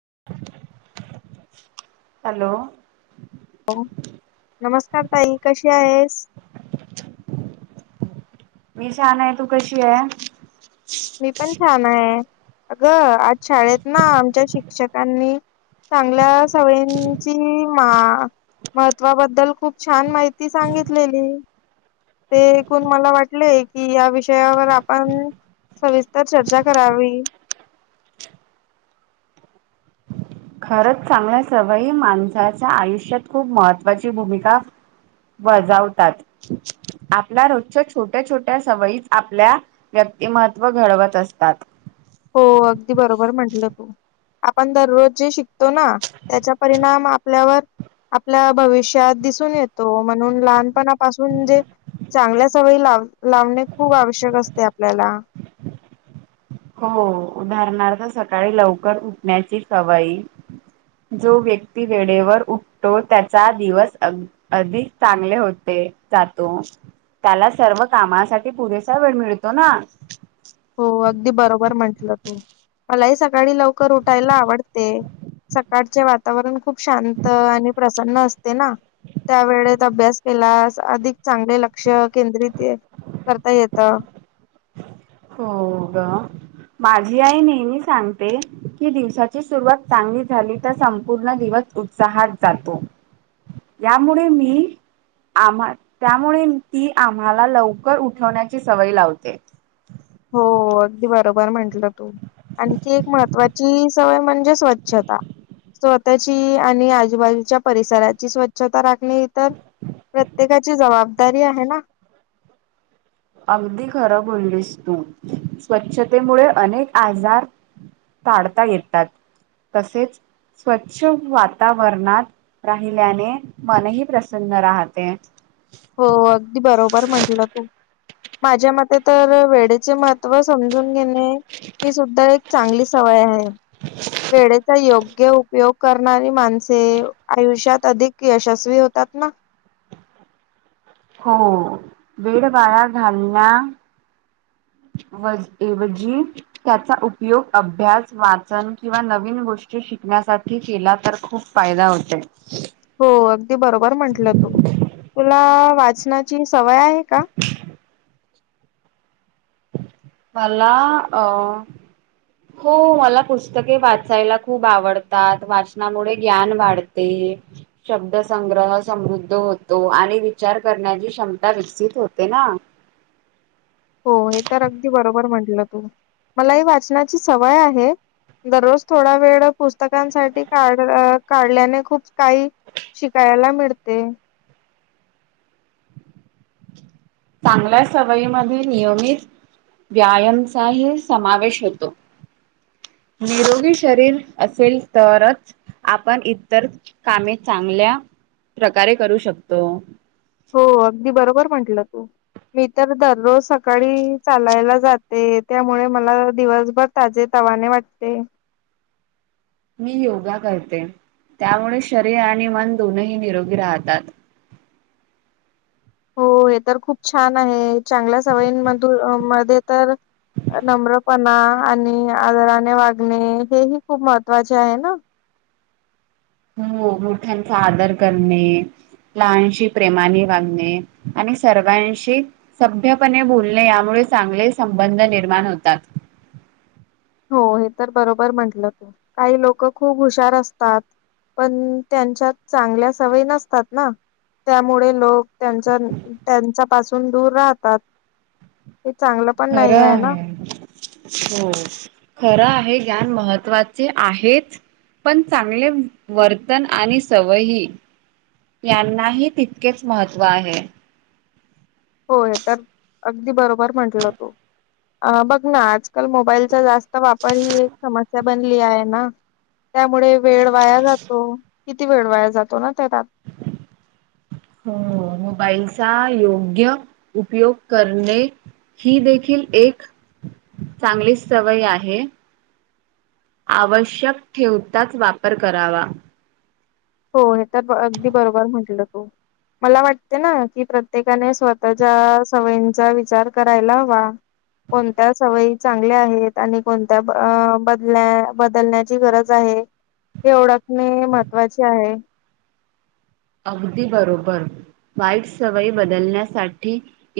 [inaudible] Hello. ओ, नमस्कार ताई कशी आहेस? मी छान आहे तू कशी हाय? मी पण छान आहे अगं आज शाळेत ना आमच्या शिक्षकांनी चांगल्या सवयींची मा महत्त्वाबद्दल खूप छान माहिती सांगितलेली. ते ऐकून मला वाटले की या विषयावर आपण सविस्तर चर्चा करावी. खरंच चांगल्या सवयी माणसाच्या आयुष्यात खूप महत्त्वाची भूमिका बजावतात. आपल्या रोजच्या छोट्या छोट्या सवयीच आपल्या व्यक्तिमत्त्व घडवत असतात. हो अगदी बरोबर म्हंटलं तू आपण दररोज जे शिक तो ना त्याचा परिणाम आपल्यावर आपल्या भविष्यात दिसून येतो म्हणून लहानपणापासून जे चांगल्या सवयी लाव लावणे खूप आवश्यक असते आपल्याला. हो उदाहरणार्थ सकाळी लवकर उठण्याची सवयी. जो व्यक्ती वेळेवर उठतो त्याचा दिवस अधिक चांगले होते. ते जातो, त्याला सर्व कामासाठी पुरेसा वेळ मिळतो ना. हो अगदी बरोबर म्हंटलं तू, मलाही सकाळी लवकर उठायला आवडते. सकाळचे वातावरण खूप शांत आणि प्रसन्न अस तेना, त्या वेळेत अभ्यास केलास अधिक चांगले लक्ष केंद्रित करता येत. हो ग. माझी आई नेहमी सांगते की दिवसाची सुरुवात चांगली झाली तर संपूर्ण दिवस उत्साहात जातो, यामुळे मी आम्हा त्यामुळे ती आम्हाला लवकर उठवण्याची सवय लावते. हो अगदी बरोबर म्हंटलं तू. आणखी एक महत्वाची सवय म्हणजे स्वच्छता. स्वतःची आणि आजूबाजूच्या परिसराची स्वच्छता राखणे ही तर प्रत्येकाची जबाबदारी आहे ना. अगदी खरं बोलीस तू स्वच्छतेमुळे अनेक आजार टाडता येतात, तसेच स्वच्छ वातावरणात. राहिल्याने मनही प्रसन्न राहते. हो अगदी बरोबर म्हंटलं तू. माझ्या मते तर वेडेचे महत्त्व समजून घेणे हि सुद्धा एक चांगली सवय आहे. वेळेचा योग्य उपयोग करणारी माणसे आयुष्यात अधिक यशस्वी होत तत ना हो वेड वाया घालण्या ऐवजी त्याचा उपयोग अभ्यास वाचन किंवा नवीन गोष्टी शिकण्यासाठी केला तर खूप फायदा होतय. हो अगदी बरोबर म्हंटलं, तू तुला वाचनाची सवय आहे का? मला अं हो मला पुस्तके वाचायला खूप आवडतात. वाचनामुळे ज्ञान वाढते. शब्द संंग्रह समृद्ध होतो. आणि विचार करण्याची क्षमता विकसित होते. [unintelligible] ना [inaudible] हो हे तर अगदी बरोबर म्हंटलं तू. मला हि वाचनाची सवय आहे. दररोज थोडा वेळ पुस्तकांसाठी काढ काढल्याने खूप काही शिकायला मिळते. चांगल्या सवयीमध्ये नियमित व्यायामचाही समावेश होतो. [inaudible] निरोगी शरीर असेल तरच आपण इतर कामे चांगल्या प्रकारे करू शकतो. हो अगदी बरोबर म्हंटलं तू. मी तर दररोज सकाळी चालायला जाते. त्यामुळे मला दिवसभर ताजेत वाने वाटते. मी योगा करते त्यामुळे शरीर आणि मन दोनही निरोगी राहतात. [inaudible] हो हे तर खूप छान आहे. चांगल्या सवयींमध मध्ये तर नम्रपणा आणि आदराने वागणे हे हि खूप महत्त्वाचे आहे ना? हो मोठ्यांचा आदर करणे. लहानशी प्रेमाने वागणे, आणि सर्वांशी सभ्यपणे बोलणे, यामुळे चांगले संबंध निर्माण होतात. [inaudible] हो हे तर बरोबर म्हंटलं तू काही लोक खूप हुशार असतात. पण त्यांच्यात चांगल्या सवयी नसतात ना. त्यामुळे लोक त्यांचा त्यांच्या पाासून दूर राहतात. हे चांगलं पण नाही आहे ना? हो खरं आहे ज्ञान महत्त्वाचे आहेच. पण चांगले वर्तन आणि सवयी यांनाही तितकेच महत्त्व आहे. होय तर अगदी बरोबर म्हटल तो. अं बघ ना आजकाल मोबाईलचा जास्त वापर ही एक समस्या बनली आहे ना? त्यामुळे वेळ वाया जातो. किती वेळ वाया जातो ना त्या त्यात? हो मोबाईलचा योग्य उपयोग करणे ही देखील एक चांगलीच सवय आहे. आवश्यक ठेवताच वापर करावा. हो हे तर अगदी बरोबर म्हटलं तू. मला वाटते ना कि प्रत्येकाने स्वतःच्या सवयींचा विचार करायला हवा. कोणत्या सवयी चांगल्या आहेत आणि कोणत्या बद बदलण्याची गरज आहे. हे ओडखणे महत्वाचे आहे. अगदी बरोबर. वाईट सवयी बदलण्यासाठी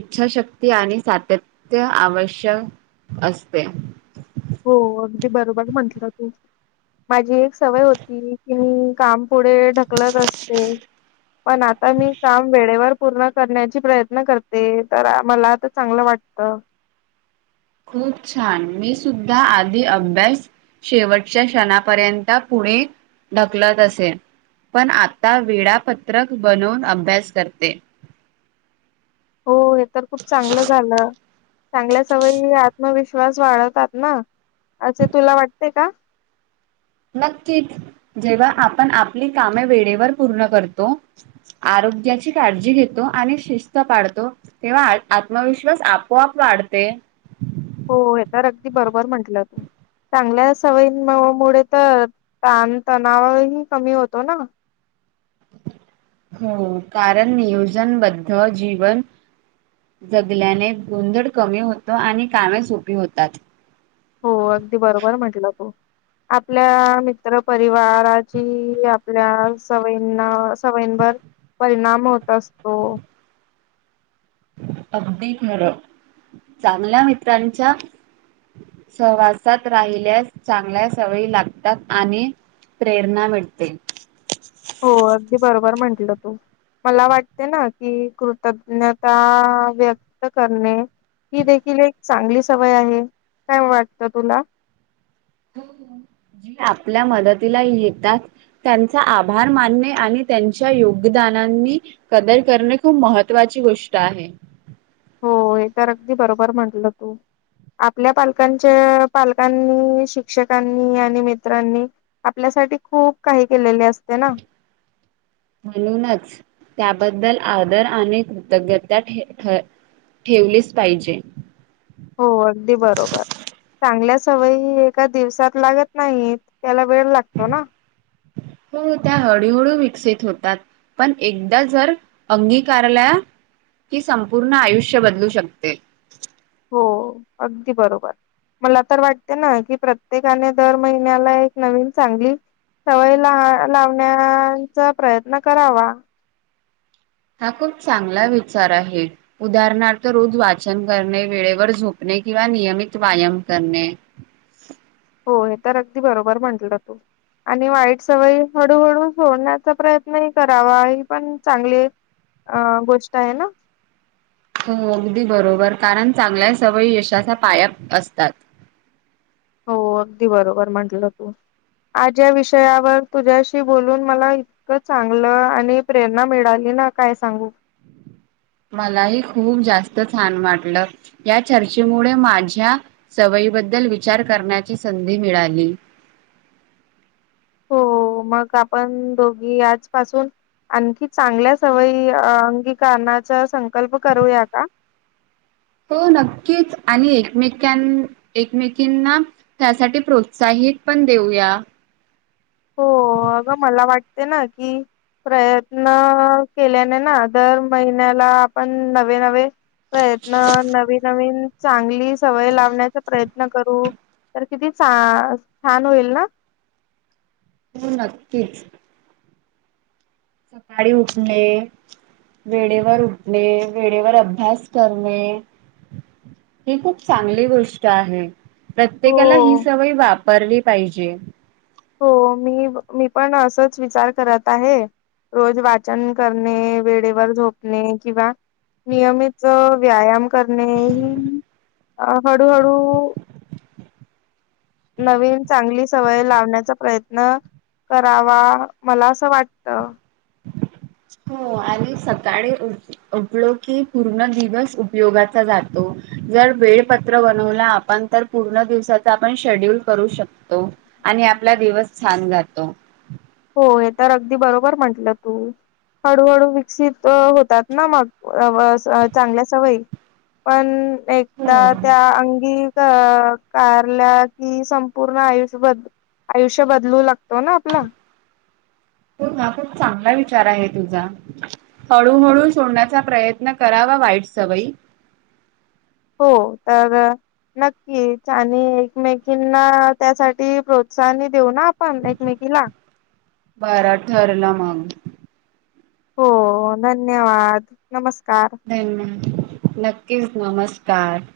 इच्छाशक्ती आणि सातत्य आवश्यक असते हो अगदी बरोबर म्हंटलं तू माझी एक सवय होती की मी काम पुढे ढकलत असते पण आता मी काम वेळेवर पूर्ण करण्याचा प्रयत्न करते तर मला तर चांगलं वाटत खूप छान मी सुद्धा आधी अभ्यास शेवटच्या क्षणापर्यंत पुढे ढकलत असे पण आता वेळापत्रक बनवून अभ्यास करते हो हे तर खूप चांगलं झालं चांगल्या सवयी आत्मविश्वास वाढवतात ना असे तुला वाटते का नक्कीच जेव्हा आपण आपली कामे वेळेवर पूर्ण करतो आरोग्याची काळजी घेतो आणि शिस्त पाळतो तेव्हा आत्मविश्वास आपोआप वाढते हो हे तर अगदी बरोबर म्हंटलं तू चांगल्या सवयीं मुळे ताणतणाव ही कमी होतो ना [unintelligible] हो कारण नियोजनबद्ध जीवन जगल्याने गोंधळ कमी होतो आणि कामे सोपी होतात हो अगदी बरोबर म्हटलं तू आपल्या मित्र परिवाराची आपल्या सवयीनां सवयंवर परिणाम होत असतो अगदी खरं चांगल्या मित्रांच्या सहवासात राहिल्यास चांगल्या सवयी लागतात आणि प्रेरणा मिळते. हो अगदी बरोबर म्हंटलं तू मला वाटते ना कि कृतज्ञता व्यक्त करणे ही देखील एक चांगली सवय आहे काय वाटत तुला [inaudible] जी आपल्या मदतीला येतात त्यांचे आभार मानणे आणि त्यांच्या योग्य योगदानांनी कदर करणे खूप महत्त्वाची गोष्ट आहे हो हे तर अगदी बरोबर म्हटलं तू आपल्या पालकांच्या पालकांनी शिक्षकांनी आणि मित्रांनी आपल्या साठी खूप काही केलेली असते ना म्हणूनच त्याबद्दल आदर आणि कृतज्ञता ठ ठेवलेच पाहिजे हो अगदी बरोबर चांगल्याच सवयी एका दिवसात लागत नाहीत त्याला वेळ लागतो ना हो त्या हळूहळू विकसीत होतात पण एकदा जर अंगीकारला ही संपूर्ण आयुष्य बदलू शकते हो अगदी बरोबर मला तर वाटते ना कि प्रत्येकाने दर महिन्याला एक नवीन चांगली सवय ला लावण्याचा प्रयत्न करावा हा खूप चांगला विचार आहे उदारणार्थ रोज वाचन करणे वेळेवर झोपणे किंवा नियमित व्यायाम करणे [unintelligible] हो हे तर अगदी बरोबर म्हंटलं तू आणि वाईट सवय हळूहळू सोडण्याचा प्रयत्नही करावा ही पण चांगली अं गोष्ट आहे ना हो अगदी बरोबर कारण चांगल्या सवय यशाचा पायाच असतात हो अगदी बरोबर म्हटलं तू. आज ह्या विषयावर तुझ्याशी बोलून मला इतकं चांगलं आणि प्रेरणा मिळाली. काय सांगू मलाही खूप जास्त छान वाटलं, या चर्चेमुळे माझ्या सवयी. बद्दल विचार करण्याची संधी मिळाली. हो मग आपण दोघी आजपासून, आणखी चांगल्या सवयी अंगीकरणाचा संकल्प करूया का. [unintelligible] हो नक्कीच आणि एकमेकां एकमेकीना त्यासाठी प्रोत्साहित, पण देऊया. हो अगं मला वाटते ना की, प्रयत्न केल्याने ना दर महिन्याला आपण नवे नवे प्रयत्न नवीन नवीन चांगली सवय लावण्याचा प्रयत्न करू तर किती छान होईल ना. त नक्कीच. सकाळी उठणे. वेळेवर उठणे वेळेवर अभ्यास करणे. ही खूप चांगली गोष्ट आहे. प्रत्येकाला ही हो. सवय वापरली पाहिजे. हो मी मी पण असंच विचार करत आहे. रोज वाचन करणे वेळेवर झोपणे किंवा नियमित व्यायाम करणे ह अ हळूहळू नवीन चांगली सवय लावण्याचा प्रयत्न. करावा मला असं वाटत हो आणि सकाळी उठलो की पूर्ण दिवस उपयोगाचा जातो. जर वेळपत्र बनवला आपण तर पूर्ण दिवसाचा आपण शेड्यूल करू शकतो. आणि आपला दिवस छान जातो. हो हे तर अगदी बरोबर म्हंटलं तू. हळूहळू विकसित होतात ना मग चांगल्या सवयी. पण हो एकदा त्या अंगी साकारल्या कि संपूर्ण आयुष्यबद. आयुष्य बदलू लागतो ना आपला. हो हा खूप चांगला विचार आहे तुझा. हळूहळू सोडण्याचा प्रयत्न करावा वाईट सवयी हो तर. नक्कीच आणि एकमेकीना त्यासाठी प्रोत्साहन देऊ ना आपण एकमेकी पिला बर ठरल मग हो धन्यवाद नमस् धन्यवा नक्कीच नमस्कार.